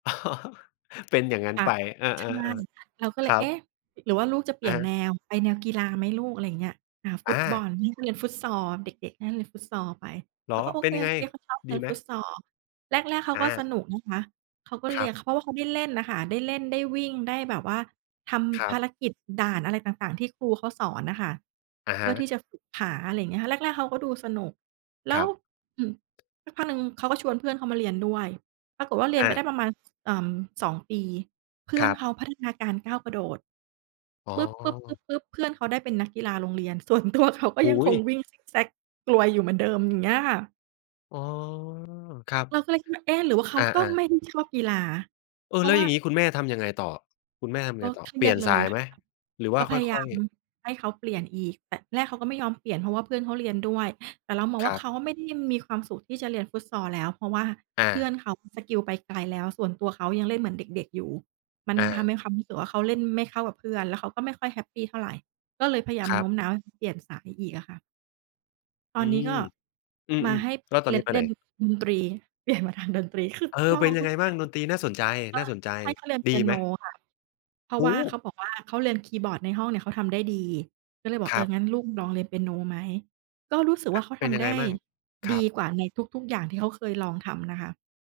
เป็นอย่างงั้นค่ะ ไป อา ใช่ ๆ เราก็ๆ เคลย รัเอ๊ะ บ หรือว่าลูกจะเปอลี่ะยนฮะ แนว ไปแนวกีฬาไหมลูก? อะไรอย่างเงี้ย อ่า ฟุอตบอา ล นี่ก็เรียนฟุตซอล เด็ก ๆ น่าเรียนฟุตซอลไป เหรเรอ าก็โอเป็เนค ยังไง ๆ เขาชอบเรดีียนไหม? ฟุตซอล แรก ๆ เขาอก็สา นุกนะคะ เขาก็คเรรีัยน บ เขาว่าเขาได้เล่นน่ะค่ะ ได้เล่น ได้วิ่ง ได้แบบว่าทครำภัาบ รกิจด่านอะไรต่าง ๆ ที่ครูเขาสอนน่ะค่ะ อะเพฮื่อทะ ี่จะฝึกขา อะไรอย่างเงี้ยค่ะ แรก ๆ เขาก็ดูสนุก แล้ครว ับ อืม สักพักหนึ่ง เขาก็ชวนเพื่อนเขามาเรียนด้วย ปรากฏว่า เรียนอไปได้า ประมาณ เอ่อ 2 ปี เพื่คอรนับ เขาพัฒนาการก้าวกระโดด อ๋อ ปึ๊บ ๆ ๆ ๆ เพื่อนเขาได้เป็นนักกีฬาโรงเรียน ส่วนตัวเขา ก็โอย้ังโคงฮ! วิ่งซิกแซ็กกลัวอยู่เหมือนเดิม อย่างเงี้ยค่ะ อ๋อ ครับ เราก็เลยคิดว่า เอ๊ะ หรือว่าเขอาก็า ไมๆ ่ได้ ชอบกีฬา เอเพอ ราแล้ะวว่อยา ่างงี้คุณแม่ทำยังไงต่อ คุณแม่ทำยักง็ไงต่อ? เครเีปลีย่ยดนเลสายยคไหม ่ะ หรือวก่า็พคยาย่าอย มๆ ให้เขาเปลี่ยนอีก แต่แรก เขาก็ไม่ยอมเปลี่ยน เพราะว่าเพื่อนเขาเรียนด้วย แต่เรามองคว่รา ัเบ ขาอะไม่ได้มีความสุขที่จะเรียนฟุตซอลแล้ว เพราะว่าอเพืา ่อนเขาสกิลไปไกลแล้ว ส่วนตัวเขายังเล่นเหมือนเด็ก ๆ อยู่ มันอทา ำให้ความรู้สึกว่า เขาเล่นไม่เข้ากับเพื่อน แล้วเขาก็ไม่ค่อยแฮปปีเท่าไร ก็เลยพยายามครโนับ ้มน้าวให้เขาเปลี่ยนสายอีกอะค่ะ ตออืนนี้กม ็ อืมาม ให้ ๆ แล้วตอเนรีนยี้น ไปเรไีหน? ยนดนตรี เปลี่ยน มาทางดนตรี คือเออ ลอเป็นงยทังุไกงอยบ้า่าง? ง ดกนตรีน่าสนใจ น่าสนใจ ็ให้เขาเรียนเปดีียไโหนม? ค่ะ เพราโะอว้่าโเขฮ! าบอกว่า เขาเรียนคีย์บอร์ดในห้องเนี่ยเขาทำได้ดี ก็เลยบอก คเอรอ ับ "งั้นลูกลองเรียนเปียโนไหม?" ก็รู้สึกว่าเขาเปท็นยำัไงดไ้ งบ้าง? คดรีับ กว่าในทุก ๆ อย่างที่เขาเคย ลองทำนะคะ